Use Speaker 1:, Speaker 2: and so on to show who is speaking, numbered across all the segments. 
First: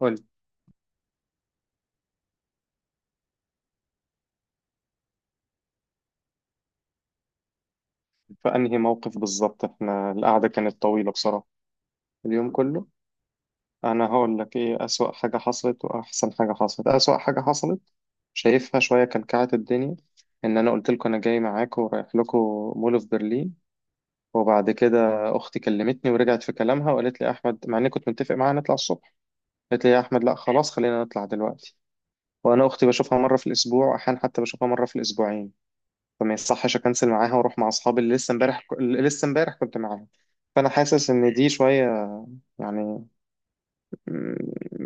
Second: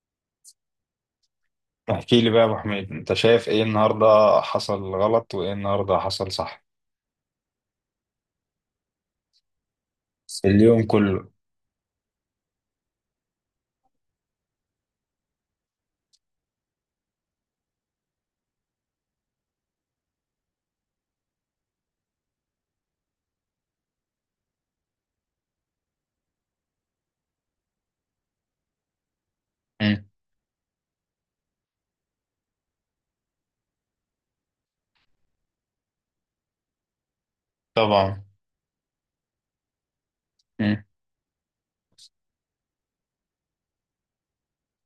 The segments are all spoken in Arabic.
Speaker 1: قول.
Speaker 2: احكي لي بقى يا ابو حميد، انت شايف ايه النهارده حصل غلط وايه النهارده حصل صح
Speaker 1: في انهي موقف بالظبط؟ احنا
Speaker 2: في
Speaker 1: القعده
Speaker 2: اليوم
Speaker 1: كانت طويله
Speaker 2: كله؟
Speaker 1: بصراحه، اليوم كله. انا هقول لك ايه اسوأ حاجه حصلت واحسن حاجه حصلت. اسوأ حاجه حصلت، شايفها شويه كلكعت الدنيا، ان انا قلت لكم انا جاي معاكم ورايح لكم مول في برلين، وبعد كده اختي كلمتني ورجعت في كلامها وقالت لي يا احمد، مع اني كنت متفق معاها نطلع الصبح، قالت لي يا
Speaker 2: مم.
Speaker 1: احمد لا خلاص خلينا نطلع دلوقتي. وانا اختي بشوفها مره في الاسبوع، احيانا حتى بشوفها مره في الاسبوعين، فما يصحش اكنسل معاها واروح مع اصحابي اللي
Speaker 2: طبعا.
Speaker 1: لسه امبارح كنت معاهم. فانا
Speaker 2: مم.
Speaker 1: حاسس ان دي شويه، يعني، م-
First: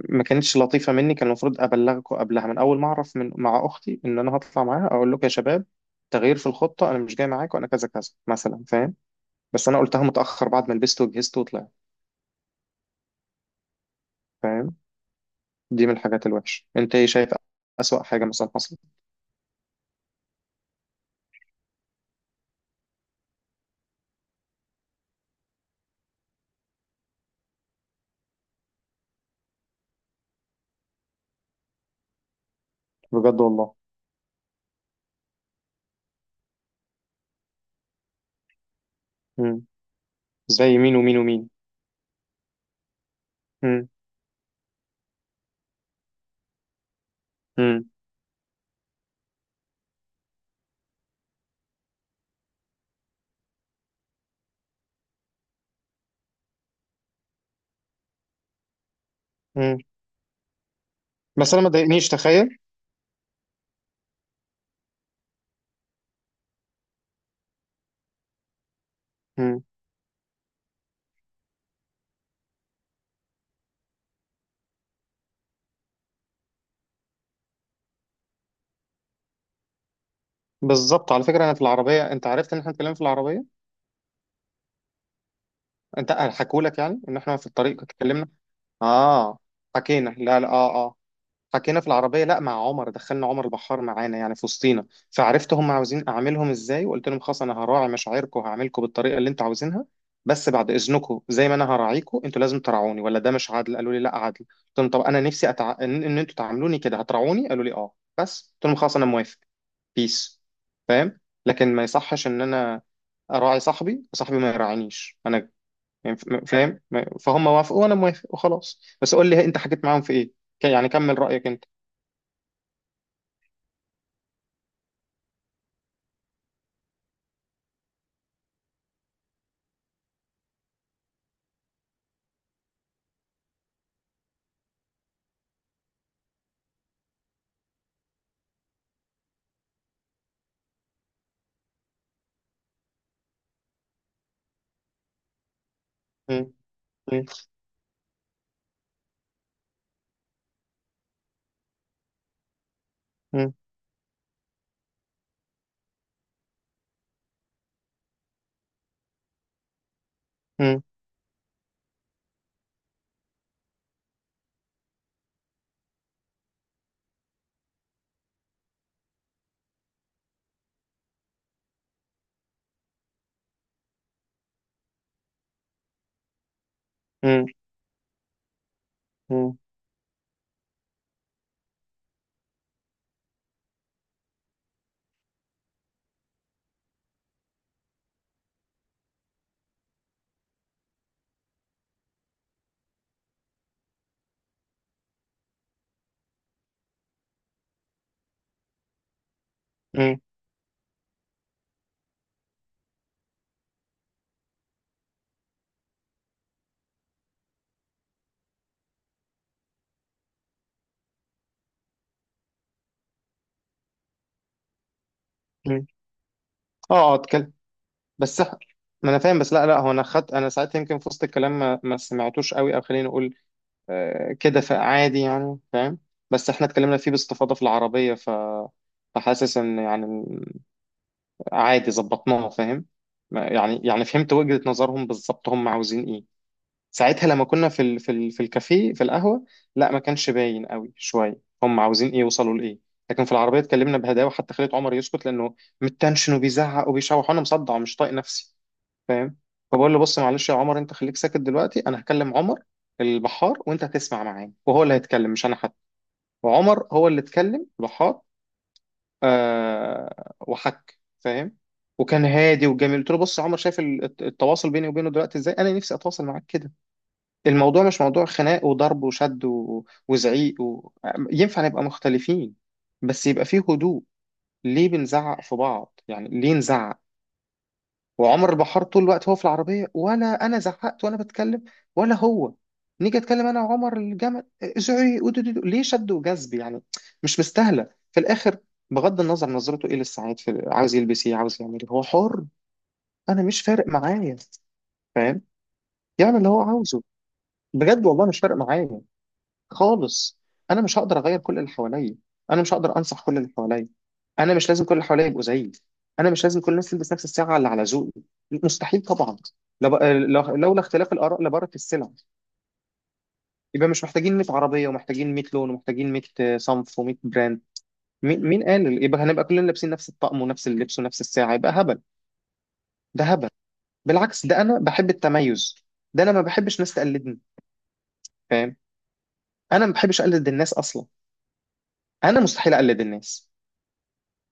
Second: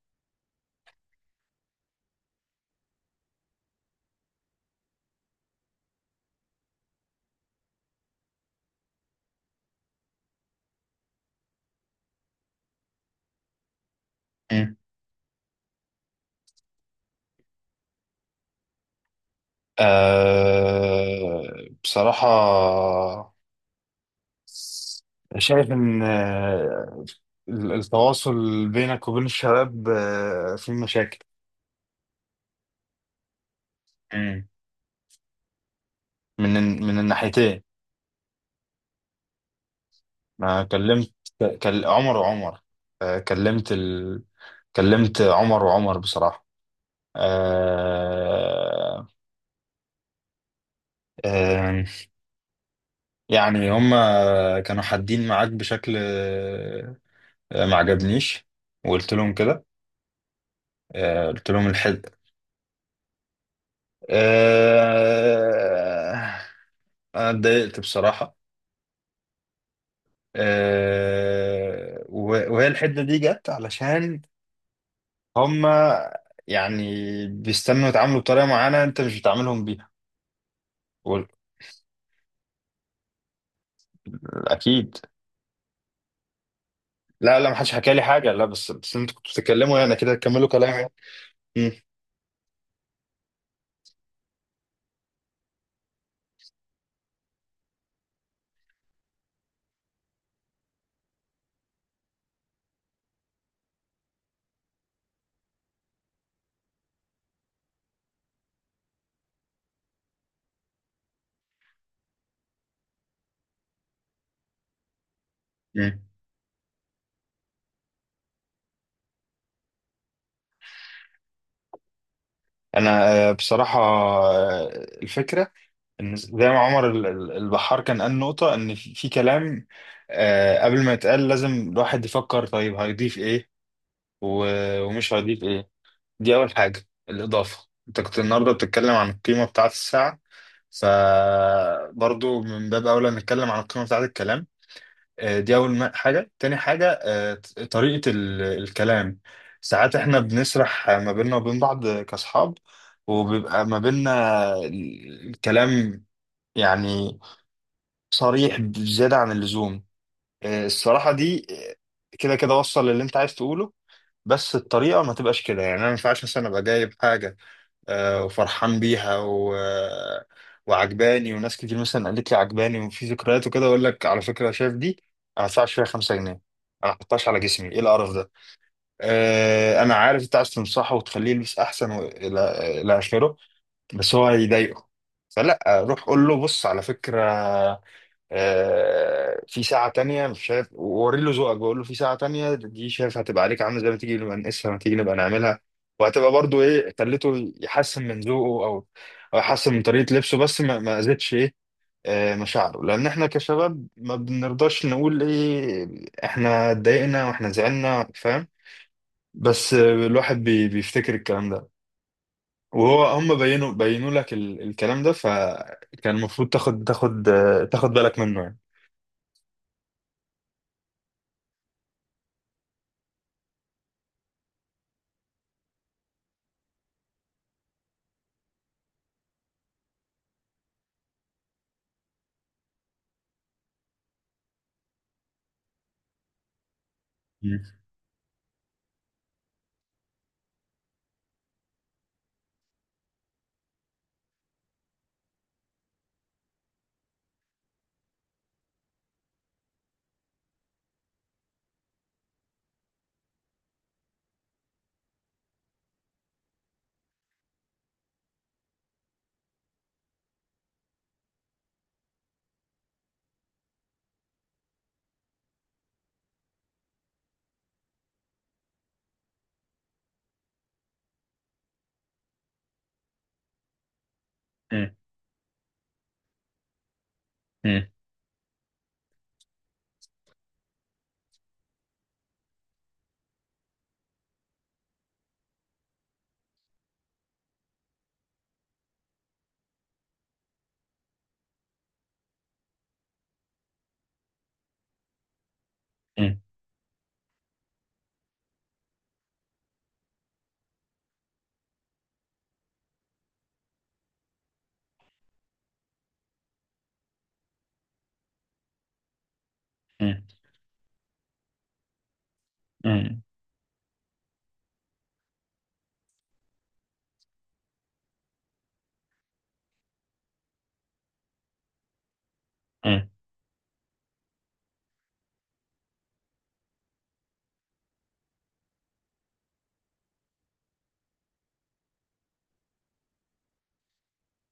Speaker 1: ما كانتش لطيفه مني. كان المفروض ابلغكم قبلها، من اول ما اعرف من مع اختي ان انا هطلع معاها اقول لكم يا شباب، تغيير في الخطه انا مش جاي معاكم، انا كذا كذا مثلا، فاهم؟ بس انا قلتها متاخر، بعد ما لبست وجهزت وطلعت،
Speaker 2: مم.
Speaker 1: فاهم؟ دي من الحاجات الوحشه. انت ايه شايف اسوأ حاجه مثلا حصلت؟
Speaker 2: أه، بصراحة شايف ان التواصل بينك وبين الشباب فيه مشاكل.
Speaker 1: بجد والله.
Speaker 2: مم. من الناحيتين.
Speaker 1: مم.
Speaker 2: انا
Speaker 1: زي مين
Speaker 2: كلمت
Speaker 1: ومين ومين؟
Speaker 2: كل عمر وعمر، آه، كلمت
Speaker 1: مم.
Speaker 2: ال... كلمت عمر وعمر بصراحة.
Speaker 1: مم.
Speaker 2: أه... آه، يعني هما كانوا حادين معاك بشكل ما عجبنيش، وقلت لهم كده.
Speaker 1: مم.
Speaker 2: قلت
Speaker 1: بس انا
Speaker 2: لهم
Speaker 1: ما ضايقنيش،
Speaker 2: الحد.
Speaker 1: تخيل.
Speaker 2: آه، انا اتضايقت بصراحة. وهي الحدة دي جت علشان هما، يعني، بيستنوا يتعاملوا بطريقة معينة انت مش بتعاملهم بيها.
Speaker 1: بالظبط، على
Speaker 2: وال-
Speaker 1: فكره، انا في العربيه، انت عرفت ان احنا اتكلمنا في العربيه؟
Speaker 2: اكيد.
Speaker 1: انت حكوا لك يعني ان احنا
Speaker 2: لا،
Speaker 1: في
Speaker 2: لا، ما حدش
Speaker 1: الطريق
Speaker 2: حكى لي
Speaker 1: اتكلمنا؟
Speaker 2: حاجة، لا، بس انتوا كنتوا
Speaker 1: اه،
Speaker 2: بتتكلموا يعني
Speaker 1: حكينا،
Speaker 2: كده،
Speaker 1: لا
Speaker 2: تكملوا
Speaker 1: لا، اه
Speaker 2: كلامي.
Speaker 1: اه،
Speaker 2: مم.
Speaker 1: حكينا في العربيه. لا، مع عمر، دخلنا عمر البحار معانا يعني في وسطينا. فعرفت هم عاوزين اعملهم ازاي، وقلت لهم خلاص انا هراعي مشاعركم وهعملكم بالطريقه اللي انتوا عاوزينها. بس بعد اذنكم، زي ما انا هراعيكم انتوا لازم تراعوني، ولا ده مش عادل؟ قالوا لي لا عادل. قلت لهم طب انا نفسي ان إن انتوا تعاملوني كده، هتراعوني؟ قالوا لي اه. بس قلت لهم خلاص انا موافق. بيس. فاهم؟ لكن ما يصحش ان انا اراعي صاحبي، صاحبي ما يراعينيش انا.
Speaker 2: مم.
Speaker 1: يعني، فاهم؟ فهم وافقوا وانا موافق وخلاص. بس قول لي انت حكيت معاهم في ايه. يعني كمل رايك انت.
Speaker 2: انا، بصراحة، الفكرة إن زي ما عمر البحار كان قال نقطة، إن في كلام قبل ما يتقال لازم الواحد يفكر طيب هيضيف إيه ومش هيضيف إيه. دي أول حاجة، الإضافة، أنت كنت النهاردة بتتكلم عن القيمة بتاعة الساعة، فبرضو من باب أولى نتكلم عن القيمة بتاعة الكلام. دي أول حاجة،
Speaker 1: مم.
Speaker 2: تاني حاجة
Speaker 1: مم.
Speaker 2: طريقة الكلام. ساعات إحنا بنسرح ما بيننا وبين بعض كأصحاب،
Speaker 1: مم.
Speaker 2: وبيبقى ما بيننا الكلام يعني صريح بزيادة عن اللزوم.
Speaker 1: مم.
Speaker 2: الصراحة دي آه، كده كده وصل للي انت عايز تقوله، بس الطريقة ما تبقاش كده. يعني، انا ما ينفعش مثلا ابقى جايب حاجة وفرحان بيها و... آه، وعجباني، وناس كتير مثلا قالت لي عجباني وفي ذكريات وكده، اقول لك على فكرة شايف دي، انا ما ادفعش فيها 5 جنيه، انا ما احطهاش على
Speaker 1: مم.
Speaker 2: جسمي، ايه القرف ده.
Speaker 1: مم.
Speaker 2: انا عارف انت عايز تنصحه وتخليه يلبس احسن، والى اخره، بس هو هيضايقه. فلا، روح قول له بص على فكرة في ساعة تانية، مش شايف، ووري له ذوقك، بقول له في ساعة تانية دي شايف، هتبقى عليك عاملة زي، ما تيجي نبقى نقيسها، ما تيجي نبقى نعملها، وهتبقى برضو ايه، خليته يحسن من ذوقه، او يحسن من طريقة
Speaker 1: مم.
Speaker 2: لبسه، بس ما اذيتش ايه مشاعره، لان احنا كشباب ما بنرضاش نقول ايه، احنا اتضايقنا واحنا زعلنا، فاهم. بس الواحد بيفتكر الكلام ده، وهو هم بينوا لك الكلام ده،
Speaker 1: مم.
Speaker 2: فكان المفروض
Speaker 1: اه اه، اتكلم.
Speaker 2: تاخد بالك منه
Speaker 1: بس
Speaker 2: يعني.
Speaker 1: ما انا فاهم. بس لا لا، هو انا خدت، انا ساعتها يمكن في وسط الكلام ما سمعتوش قوي، او خليني اقول آه كده، فعادي يعني، فاهم؟ بس احنا اتكلمنا فيه باستفاضه في العربيه، ف، فحاسس ان يعني عادي، ظبطناها، فاهم؟ يعني يعني فهمت وجهة نظرهم بالظبط هم عاوزين ايه. ساعتها لما كنا في الكافيه، في القهوه، لا ما كانش باين قوي شويه هم عاوزين ايه، يوصلوا لايه. لكن في العربيه اتكلمنا بهداوه، حتى خليت عمر يسكت لانه متنشن وبيزعق وبيشوح، وانا مصدع ومش طايق نفسي، فاهم؟ فبقول له بص معلش يا عمر، انت خليك ساكت دلوقتي، انا هكلم عمر البحار وانت هتسمع معاه، وهو اللي هيتكلم مش انا حتى. وعمر هو اللي اتكلم، البحار. آه، وحك، فاهم؟ وكان هادي وجميل. قلت له بص يا عمر شايف التواصل بيني وبينه دلوقتي ازاي؟ انا نفسي اتواصل معاك كده. الموضوع مش موضوع خناق وضرب وشد وزعيق ينفع نبقى مختلفين، بس يبقى فيه هدوء. ليه
Speaker 2: مم.
Speaker 1: بنزعق في بعض؟ يعني ليه نزعق؟
Speaker 2: مم.
Speaker 1: وعمر البحار طول الوقت هو في العربية، ولا أنا زعقت وأنا بتكلم؟ ولا هو؟ نيجي أتكلم أنا وعمر الجمل، زعيق ودودودو. ليه شد وجذب يعني؟ مش مستاهلة في الآخر. بغض النظر نظرته إيه للسعيد، عاوز يلبس إيه، عاوز يعمل إيه، هو حر. أنا مش فارق معايا، فاهم؟ يعمل
Speaker 2: مم.
Speaker 1: اللي هو عاوزه. بجد والله، مش فارق معايا خالص. انا مش هقدر اغير كل اللي حواليا، انا مش هقدر انصح كل اللي حواليا، انا مش لازم كل اللي حواليا يبقوا زيي، انا مش لازم كل الناس تلبس نفس الساعه اللي على ذوقي، مستحيل طبعا.
Speaker 2: مم.
Speaker 1: لولا اختلاف الاراء لبارت السلع.
Speaker 2: مم.
Speaker 1: يبقى مش محتاجين 100 عربيه، ومحتاجين 100 لون، ومحتاجين 100 صنف، و100 براند. مين قال يبقى هنبقى كلنا لابسين نفس الطقم ونفس اللبس ونفس الساعه؟ يبقى هبل،
Speaker 2: مم.
Speaker 1: ده هبل. بالعكس، ده انا بحب التميز، ده انا ما بحبش ناس تقلدني، فاهم؟ انا ما بحبش اقلد الناس اصلا، انا مستحيل اقلد الناس.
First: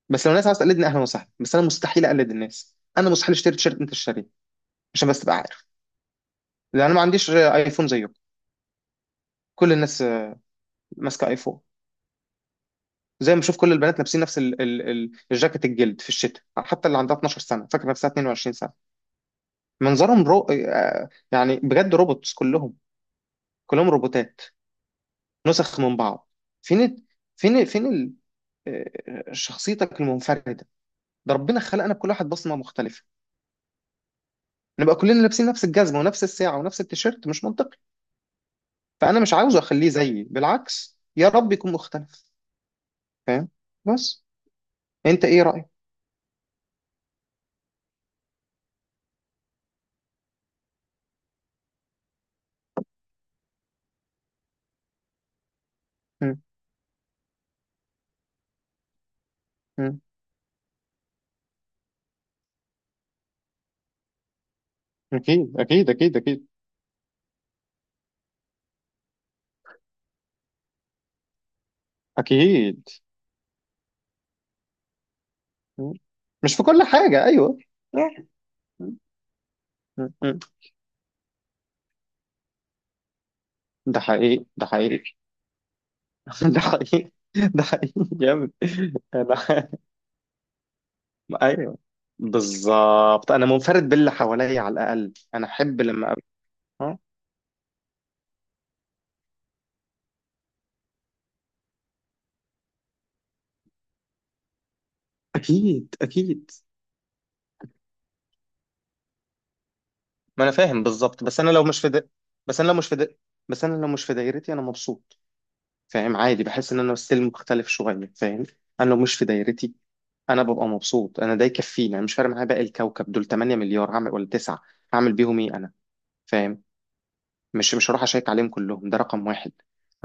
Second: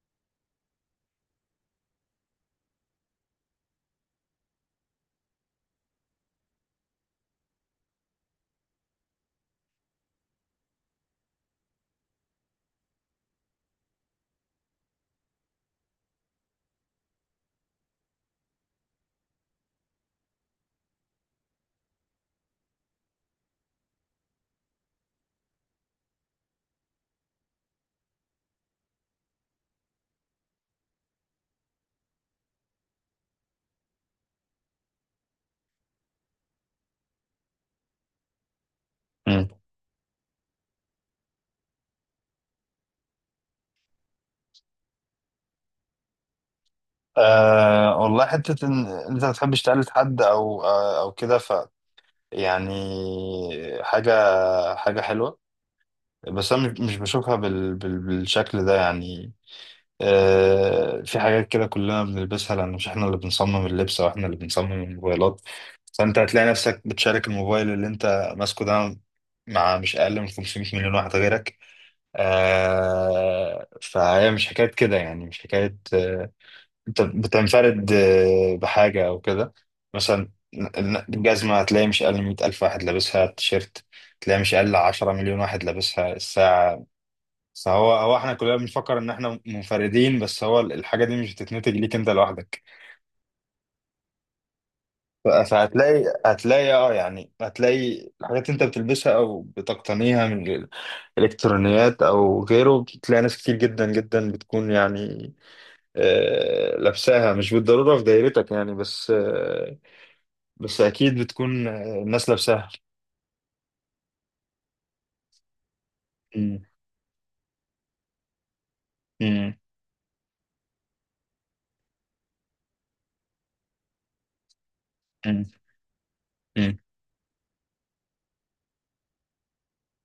Speaker 1: بس لو الناس عاوز تقلدني، اهلا وسهلا. بس انا مستحيل اقلد الناس، انا مستحيل اشتري تيشيرت انت شاريه عشان بس تبقى عارف. لان انا ما عنديش ايفون زيكم. كل الناس ماسكه ايفون. زي ما بشوف كل البنات لابسين نفس ال الجاكيت الجلد في الشتاء، حتى اللي عندها 12 سنه فاكره نفسها 22 سنه. منظرهم رو... يعني بجد روبوتس كلهم، كلهم روبوتات، نسخ من بعض. فين ال- فين شخصيتك المنفرده؟ ده ربنا خلقنا بكل واحد بصمه مختلفه. نبقى كلنا لابسين نفس الجزمه ونفس الساعه ونفس التيشيرت؟ مش منطقي. فانا مش
Speaker 2: مم.
Speaker 1: عاوزه اخليه زيي، بالعكس يا رب يكون مختلف، فاهم؟ بس انت ايه رايك؟
Speaker 2: أه، والله حتة إن أنت ما بتحبش تقلد حد، أو كده، يعني، حاجة حاجة حلوة.
Speaker 1: مم.
Speaker 2: بس أنا مش بشوفها بالشكل ده يعني.
Speaker 1: مم.
Speaker 2: أه، في حاجات كده كلنا بنلبسها، لأن مش إحنا اللي بنصمم اللبس أو إحنا اللي بنصمم الموبايلات.
Speaker 1: اكيد اكيد اكيد
Speaker 2: فأنت
Speaker 1: اكيد
Speaker 2: هتلاقي نفسك بتشارك الموبايل اللي أنت ماسكه ده مع مش أقل من 500 مليون واحد غيرك.
Speaker 1: اكيد.
Speaker 2: أه، فهي مش حكاية كده يعني، مش حكاية
Speaker 1: مم. مش في كل
Speaker 2: انت
Speaker 1: حاجه، ايوه.
Speaker 2: بتنفرد
Speaker 1: مم.
Speaker 2: بحاجة او كده. مثلا،
Speaker 1: مم.
Speaker 2: الجزمة هتلاقي مش اقل من 100 الف واحد لابسها، التيشيرت
Speaker 1: ده
Speaker 2: تلاقي
Speaker 1: حقيقي،
Speaker 2: مش
Speaker 1: ده
Speaker 2: اقل
Speaker 1: حقيقي.
Speaker 2: 10 مليون واحد لابسها
Speaker 1: ده
Speaker 2: الساعة.
Speaker 1: حقيقي، ده
Speaker 2: فهو
Speaker 1: حقيقي
Speaker 2: هو احنا
Speaker 1: جامد.
Speaker 2: كلنا بنفكر ان احنا
Speaker 1: انا،
Speaker 2: منفردين، بس هو الحاجة دي مش بتتنتج
Speaker 1: ايوه،
Speaker 2: ليك انت لوحدك.
Speaker 1: بالظبط، انا منفرد باللي حواليا، على الاقل
Speaker 2: ف-
Speaker 1: انا احب
Speaker 2: فهتلاقي
Speaker 1: لما أبقى.
Speaker 2: هتلاقي اه
Speaker 1: آه.
Speaker 2: يعني هتلاقي الحاجات انت بتلبسها او بتقتنيها من الالكترونيات او غيره، بتلاقي ناس كتير جدا جدا بتكون يعني
Speaker 1: اكيد اكيد.
Speaker 2: لابساها، مش بالضرورة في دايرتك يعني، بس آه،
Speaker 1: ما انا
Speaker 2: بس
Speaker 1: فاهم
Speaker 2: اكيد
Speaker 1: بالظبط، بس انا لو
Speaker 2: بتكون
Speaker 1: مش
Speaker 2: الناس
Speaker 1: بس انا
Speaker 2: لابساها.
Speaker 1: لو مش بس انا لو مش في دايرتي انا مبسوط، فاهم؟ عادي،
Speaker 2: مم.
Speaker 1: بحس ان انا ستيل مختلف شويه، فاهم؟ انا لو مش في
Speaker 2: مم.
Speaker 1: دايرتي انا ببقى مبسوط، انا ده يكفيني. انا مش فارق معايا باقي الكوكب دول، 8 مليار هعمل ولا 9، هعمل بيهم
Speaker 2: مم.
Speaker 1: ايه انا؟ فاهم؟
Speaker 2: مم.
Speaker 1: مش هروح اشيك عليهم كلهم، ده رقم واحد.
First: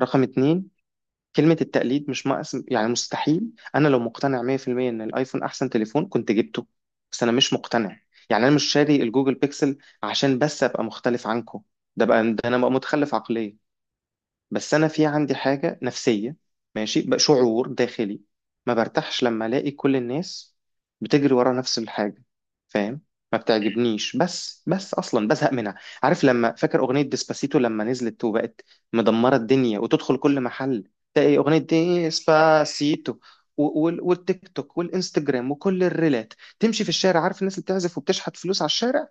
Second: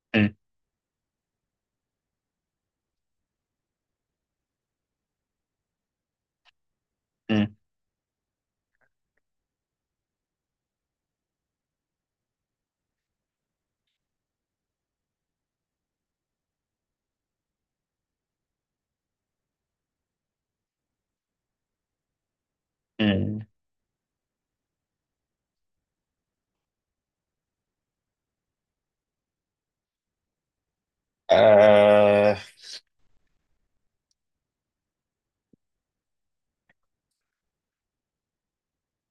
Speaker 1: رقم
Speaker 2: مم.
Speaker 1: اتنين، كلمة التقليد مش ناقص يعني، مستحيل. انا لو مقتنع 100% ان الايفون احسن تليفون كنت جبته، بس انا مش
Speaker 2: مم.
Speaker 1: مقتنع. يعني انا مش شاري الجوجل بيكسل عشان بس ابقى مختلف عنكم، ده بقى، ده انا بقى متخلف عقليا. بس انا في عندي حاجه نفسيه، ماشي بقى، شعور داخلي، ما برتاحش لما الاقي كل الناس بتجري ورا نفس الحاجه، فاهم؟ ما
Speaker 2: مم.
Speaker 1: بتعجبنيش، بس اصلا بزهق منها. عارف لما، فاكر اغنيه ديسباسيتو لما نزلت وبقت مدمره الدنيا، وتدخل كل محل تلاقي اغنيه
Speaker 2: آه،
Speaker 1: ديسباسيتو، والتيك توك والانستجرام وكل الريلات، تمشي في الشارع، عارف الناس اللي بتعزف وبتشحت فلوس على الشارع،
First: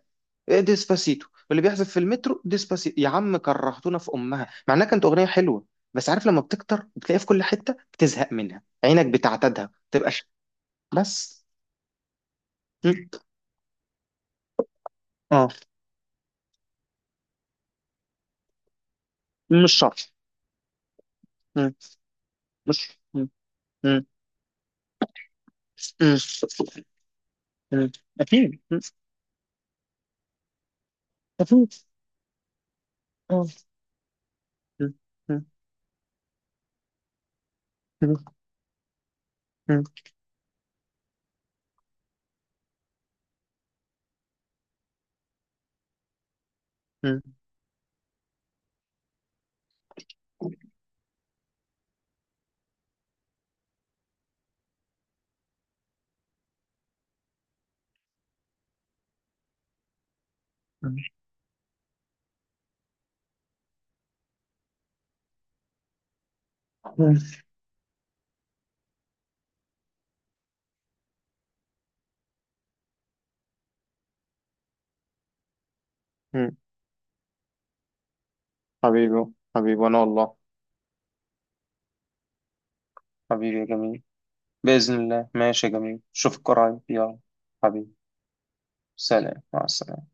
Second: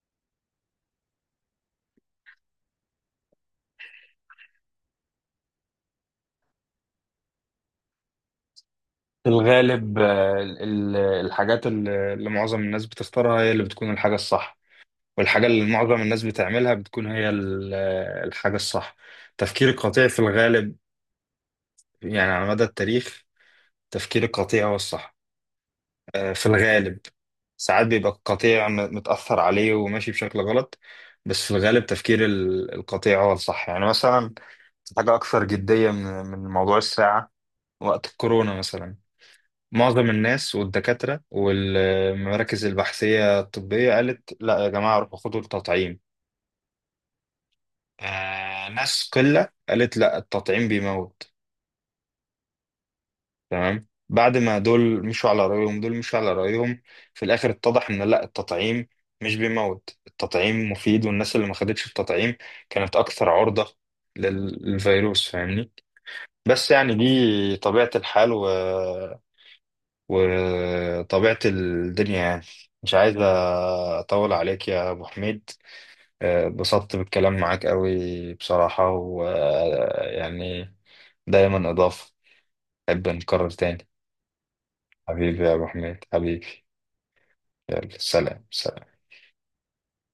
Speaker 1: ديسباسيتو، واللي بيحذف في المترو، ديسباسيتو. يا عم كرهتونا في امها، مع انها كانت اغنيه حلوه، بس عارف لما بتكتر بتلاقيها في كل حته بتزهق منها، عينك
Speaker 2: في
Speaker 1: بتعتادها
Speaker 2: الغالب
Speaker 1: تبقاش. بس.
Speaker 2: الحاجات اللي معظم الناس
Speaker 1: م.
Speaker 2: بتختارها هي اللي بتكون الحاجة الصح، والحاجة
Speaker 1: اه،
Speaker 2: اللي معظم الناس بتعملها بتكون هي الحاجة الصح. تفكير
Speaker 1: مش
Speaker 2: القطيع
Speaker 1: شرط.
Speaker 2: في الغالب،
Speaker 1: م.
Speaker 2: يعني، على مدى
Speaker 1: مش.
Speaker 2: التاريخ
Speaker 1: م. م.
Speaker 2: تفكير القطيع هو الصح
Speaker 1: م.
Speaker 2: في الغالب. ساعات
Speaker 1: م.
Speaker 2: بيبقى
Speaker 1: اكيد.
Speaker 2: القطيع
Speaker 1: م.
Speaker 2: متأثر عليه وماشي بشكل غلط، بس في
Speaker 1: اكيد.
Speaker 2: الغالب تفكير القطيع هو
Speaker 1: آه.
Speaker 2: الصح. يعني، مثلا،
Speaker 1: م.
Speaker 2: حاجة أكثر
Speaker 1: م.
Speaker 2: جدية من موضوع الساعة. وقت
Speaker 1: م.
Speaker 2: الكورونا مثلا
Speaker 1: م.
Speaker 2: معظم الناس والدكاترة والمراكز البحثية الطبية قالت لا يا جماعة، روحوا خدوا التطعيم.
Speaker 1: م.
Speaker 2: آه، ناس قلة قالت لا، التطعيم بيموت، تمام. بعد ما دول مشوا على رأيهم دول مشوا على رأيهم في الآخر اتضح إن لا، التطعيم مش بيموت، التطعيم مفيد، والناس اللي ما خدتش التطعيم كانت أكثر عرضة للفيروس، فاهمني. بس يعني
Speaker 1: م.
Speaker 2: دي طبيعة الحال وطبيعة الدنيا يعني. مش عايز أطول عليك يا أبو حميد،
Speaker 1: م.
Speaker 2: اتبسطت بالكلام معاك قوي بصراحة،
Speaker 1: حبيبي، حبيبي، انا والله.
Speaker 2: ويعني دايما إضافة، أحب نكرر
Speaker 1: حبيبي يا
Speaker 2: تاني.
Speaker 1: جميل. بإذن الله،
Speaker 2: حبيبي يا ابو
Speaker 1: ماشي يا جميل،
Speaker 2: حميد،
Speaker 1: اشوفك
Speaker 2: حبيبي.
Speaker 1: قريب، يلا. حبيبي.
Speaker 2: يلا، سلام سلام.
Speaker 1: سلام، مع السلامة.